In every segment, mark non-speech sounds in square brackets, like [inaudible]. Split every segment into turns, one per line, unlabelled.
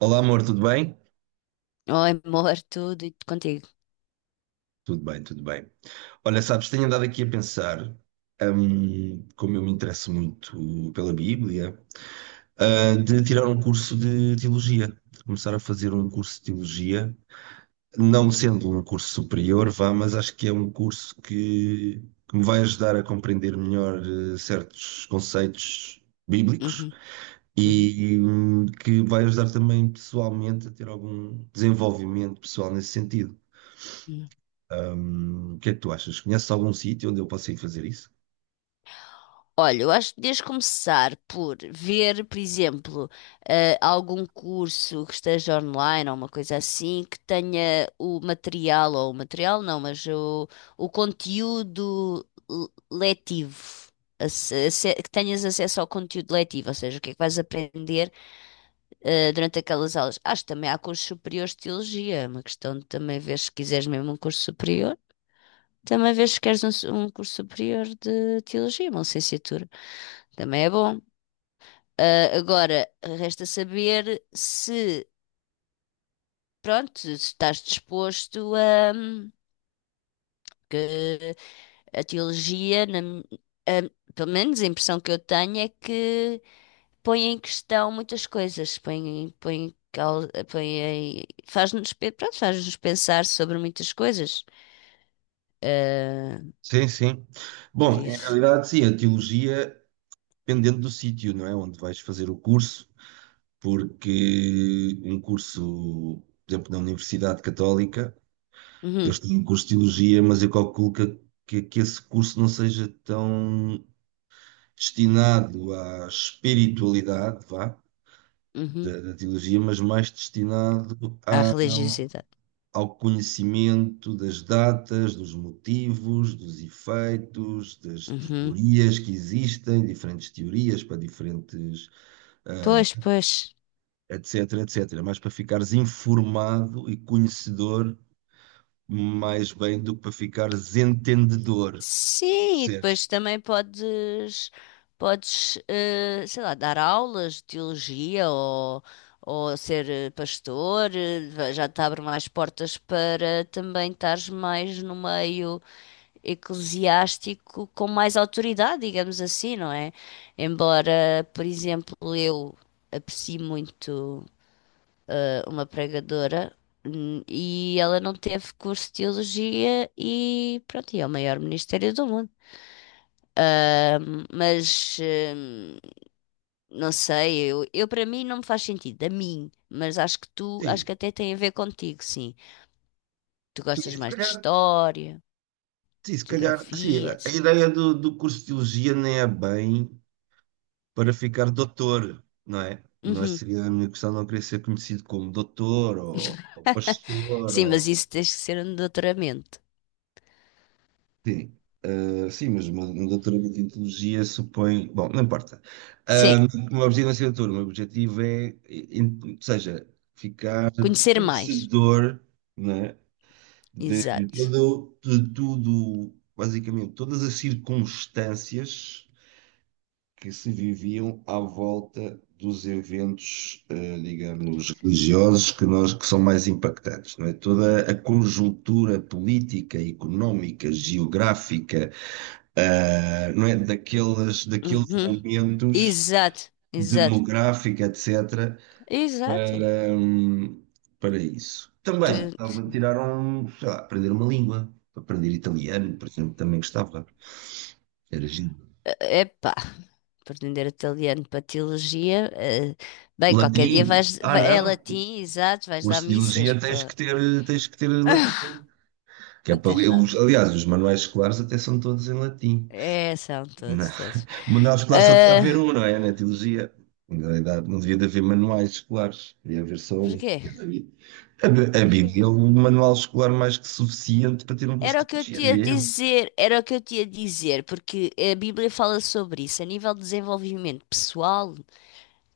Olá, amor, tudo bem?
Oh, amor, tudo e contigo.
Tudo bem, tudo bem. Olha, sabes, tenho andado aqui a pensar, como eu me interesso muito pela Bíblia, de tirar um curso de teologia, de começar a fazer um curso de teologia, não sendo um curso superior, vá, mas acho que é um curso que, me vai ajudar a compreender melhor, certos conceitos bíblicos
Uhum, uhum,
e, que vai ajudar também pessoalmente a ter algum desenvolvimento pessoal nesse sentido.
uhum.
O que é que tu achas? Conheces algum sítio onde eu possa ir fazer isso?
Olha, eu acho que deves começar por ver, por exemplo, algum curso que esteja online ou uma coisa assim que tenha o material, ou o material não, mas o conteúdo letivo. Que tenhas acesso ao conteúdo letivo, ou seja, o que é que vais aprender durante aquelas aulas. Acho que também há cursos superiores de teologia, é uma questão de também ver se quiseres mesmo um curso superior. Também vês se queres um curso superior de teologia, uma licenciatura. Também é bom. Ah, agora, resta saber se, pronto, se estás disposto a que a teologia, a- pelo menos a impressão que eu tenho é que põe em questão muitas coisas, põe faz-nos, pronto, faz-nos pensar sobre muitas coisas. Ah,
Sim, sim.
por
Bom, em
isso.
realidade, sim, a teologia, dependendo do sítio, não é? Onde vais fazer o curso, porque um curso, por exemplo, na Universidade Católica, eu
Uhum,
estou em curso de teologia, mas eu calculo que, esse curso não seja tão destinado à espiritualidade, vá,
uhum.
da teologia, mas mais destinado
Há
à,
religiosidade.
ao conhecimento das datas, dos motivos, dos efeitos, das
Uhum.
teorias que existem, diferentes teorias para diferentes, ah,
Pois, pois.
etc, etc. Mas para ficares informado e conhecedor mais bem do que para ficares entendedor,
Sim, e
percebes?
depois também podes, sei lá, dar aulas de teologia ou ser pastor, já te abre mais portas para também estares mais no meio eclesiástico com mais autoridade, digamos assim, não é? Embora, por exemplo, eu aprecie muito uma pregadora, e ela não teve curso de teologia e pronto, e é o maior ministério do mundo. Mas não sei, eu para mim não me faz sentido, a mim, mas acho que tu, acho que
Sim,
até tem a ver contigo, sim. Tu
sim,
gostas
se
mais de
calhar,
história,
sim, se
de
calhar, assim,
geografia,
a
etc.
ideia do, do curso de teologia nem é bem para ficar doutor, não é?
Uhum.
Seria a minha questão não querer ser conhecido como doutor ou pastor
Sim, mas
ou...
isso tens que ser um doutoramento.
Sim, sim, mas um doutoramento em teologia supõe... Bom, não importa.
Sim,
Ah, o meu objetivo não é ser doutor, o meu objetivo é, ou seja, ficar
conhecer mais.
conhecedor, não é? De,
Exato.
todo, de tudo, basicamente, todas as circunstâncias que se viviam à volta dos eventos, digamos, religiosos que nós que são mais impactantes, não é? Toda a conjuntura política, económica, geográfica, não é? Daqueles
Uhum.
momentos
Exato, exato,
demográfica, etc.,
exato.
para, para isso.
Tu...
Também estava a tirar um, sei lá, aprender uma língua, aprender italiano, por exemplo, também gostava, era giro.
Epá. Aprender italiano para teologia. Bem, qualquer dia
Latim, ah
É
não,
latim, exato, vais dar
curso de
missas
biologia
para.
tens que ter
[laughs]
latim. Que é
Não
para,
tens nada.
aliás, os manuais escolares até são todos em latim.
É, são
Na-
todos, todos.
O manual escolar só devia haver
Ah,
um, não é? Na teologia. Na realidade, não devia de haver manuais escolares, devia haver só um.
porquê?
Que é da Bíblia. A
Porquê?
Bíblia é o manual escolar mais que suficiente para ter um curso
Era
de
o que eu
teologia,
te ia
diria eu.
dizer, era o que eu te ia dizer, porque a Bíblia fala sobre isso, a nível de desenvolvimento pessoal,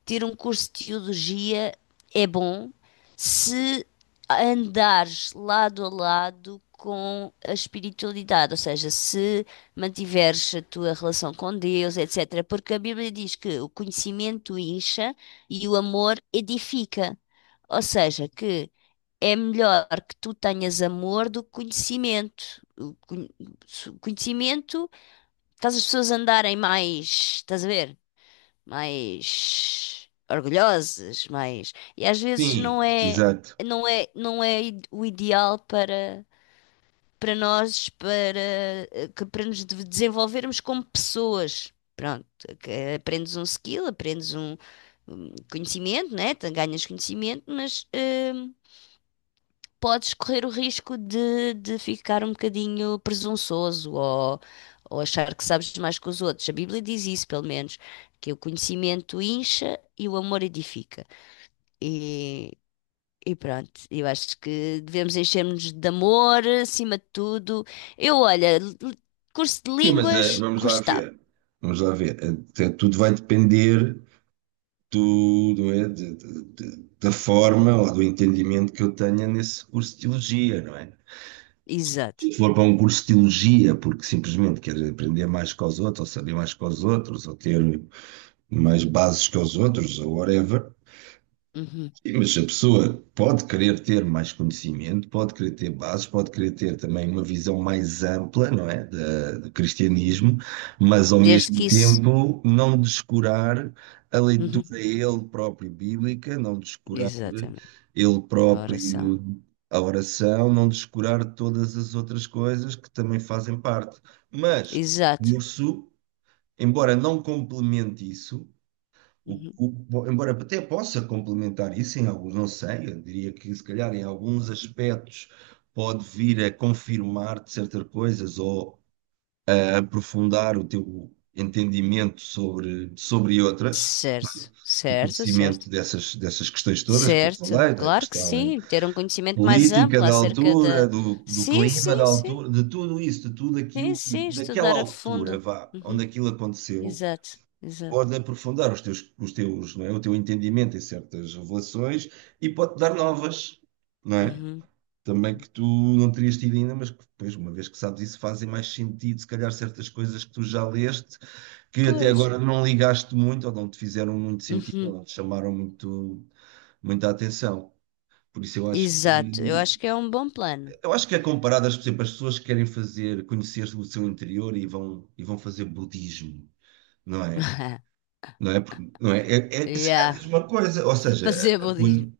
ter um curso de teologia é bom se andares lado a lado com a espiritualidade, ou seja, se mantiveres a tua relação com Deus, etc. Porque a Bíblia diz que o conhecimento incha e o amor edifica. Ou seja, que é melhor que tu tenhas amor do que conhecimento. O con- o conhecimento faz as pessoas andarem mais, estás a ver? Mais orgulhosos mais e às vezes
Sim, exato.
não é o ideal para para nós para eh, que para nos desenvolvermos como pessoas. Pronto, que aprendes um skill, um conhecimento, né? Ganhas conhecimento, mas hum, podes correr o risco de ficar um bocadinho presunçoso ou achar que sabes mais que os outros. A Bíblia diz isso, pelo menos, que o conhecimento incha e o amor edifica. E, e pronto, eu acho que devemos encher-nos de amor acima de tudo. Eu, olha, l- Curso de
Sim, mas
línguas,
vamos lá
gostava.
ver. Vamos lá ver. Tudo vai depender. Tudo é da forma ou do entendimento que eu tenha nesse curso de teologia, não é?
Exato.
Se for para um curso de teologia, porque simplesmente quer aprender mais que os outros, ou saber mais que os outros, ou ter mais bases que os outros, ou whatever,
Uhum,
e, mas a pessoa pode querer ter mais conhecimento, pode querer ter bases, pode querer ter também uma visão mais ampla, não é, do
uhum.
cristianismo, mas ao
Desde
mesmo
que isso.
tempo não descurar a
Uhum.
leitura ele próprio bíblica, não descurar
Exatamente.
ele
A oração.
próprio a oração, não descurar todas as outras coisas que também fazem parte. Mas o
Exato.
curso, embora não complemente isso,
Uhum.
embora até possa complementar isso em alguns, não sei, eu diria que se calhar em alguns aspectos pode vir a confirmar-te certas coisas ou a aprofundar o teu entendimento sobre, sobre outras,
Certo,
o
certo, certo.
conhecimento dessas, dessas questões todas que eu
Certo,
falei, da
claro que
questão
sim, ter um conhecimento mais
política
amplo
da
acerca
altura,
da.
do, do
Sim,
clima da
sim, sim,
altura, de tudo isso, de tudo
sim,
aquilo,
sim,
daquela
estudar a
altura,
fundo.
vá,
Uhum,
onde aquilo aconteceu
exato, exato.
pode aprofundar os teus, não é? O teu entendimento em certas revelações e pode-te dar novas, não é?
Uhum,
Também
uhum.
que tu não terias tido ainda, mas que depois, uma vez que sabes isso, fazem mais sentido, se calhar, certas coisas que tu já leste, que até
Pois,
agora não ligaste muito, ou não te fizeram muito sentido, ou
uhum,
não te chamaram muito, muita atenção. Por isso
exato, eu acho que é um bom plano.
eu acho que é comparado, por exemplo, as pessoas que querem fazer, conhecer o seu interior e vão fazer budismo, não é?
[laughs]
Não é? Porque, não é? É, é, será a
Yeah.
mesma coisa, ou seja,
Fazer budismo.
quando-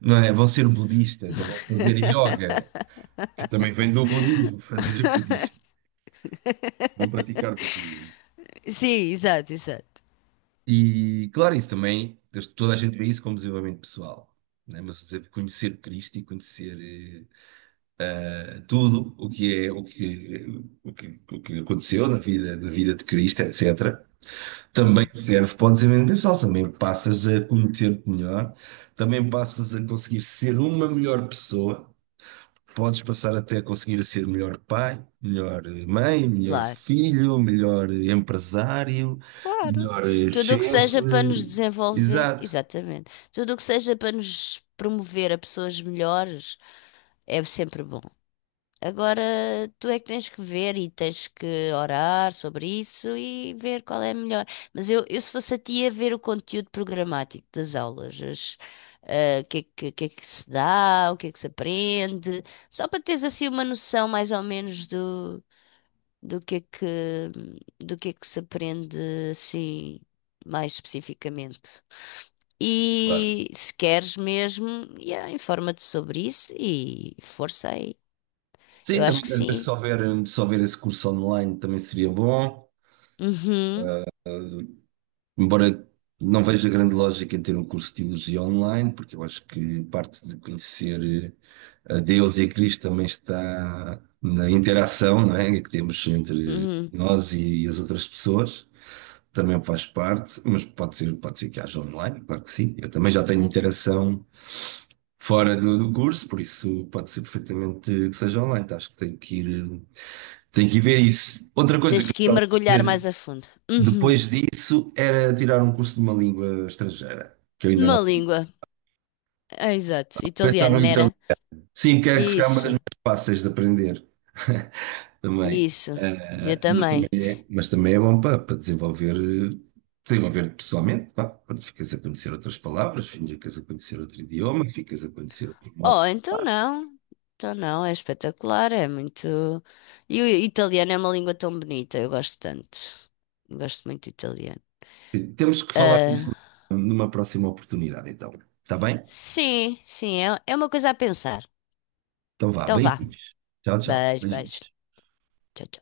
não é? Vão ser budistas ou vão fazer yoga, que também vem do budismo, [laughs] fazer budismo, vão praticar budismo.
Sim, exato, exato.
E claro, isso também, toda a gente vê isso como desenvolvimento pessoal, né? Mas por exemplo, conhecer Cristo e conhecer tudo o que é o que, o que, o que aconteceu na vida de Cristo, etc. Também
Uhum,
serve, podes empreender pessoal, também passas a conhecer-te melhor, também passas a conseguir ser uma melhor pessoa, podes passar até a conseguir ser melhor pai, melhor mãe, melhor
claro,
filho, melhor empresário,
claro.
melhor
Tudo o que seja para nos
chefe,
desenvolver,
exato,
exatamente. Tudo o que seja para nos promover a pessoas melhores é sempre bom. Agora tu é que tens que ver e tens que orar sobre isso e ver qual é a melhor. Mas eu se fosse a ti, ia ver o conteúdo programático das ah, o que é que, o que é que se dá, o que é que se aprende, só para teres assim uma noção mais ou menos do que é que, do que é que se aprende assim mais especificamente.
claro.
E se queres mesmo, yeah, informa-te sobre isso e força aí. Eu
Sim,
acho
também
que
às vezes
sim.
se houver, se houver esse curso online também seria bom.
Uhum,
Embora não veja grande lógica em ter um curso de teologia online, porque eu acho que parte de conhecer a Deus e a Cristo também está na interação, não é? Que temos entre
uhum.
nós e as outras pessoas. Também faz parte, mas pode ser que haja online, claro que sim. Eu também já tenho interação fora do, do curso, por isso pode ser perfeitamente que seja online. Então, acho que tenho que ir ver isso. Outra coisa
Tens
que eu
que ir
gostava
mergulhar mais a fundo. Uhum.
depois disso, era tirar um curso de uma língua estrangeira, que eu ainda não
Uma
sabia.
língua. Ah, exato.
Pensar
Italiano,
no italiano.
nera.
Sim, que é que se calhar é uma das
Isso,
mais fáceis de aprender [laughs] também.
isso. Eu também.
Mas também é bom para, para desenvolver, desenvolver pessoalmente, pá. Quando ficas a conhecer outras palavras, ficas a conhecer outro idioma, ficas a conhecer outro modo
Oh,
de
então
falar.
não. Então não, é espetacular, é muito. E o italiano é uma língua tão bonita, eu gosto tanto. Eu gosto muito de italiano.
Sim, temos que falar disso
Ah,
numa próxima oportunidade, então. Está bem?
sim, sim, é, é uma coisa a pensar.
Então vá,
Então vá.
beijinhos. Tchau, tchau.
Beijo,
Beijinhos.
beijo. Tchau, tchau.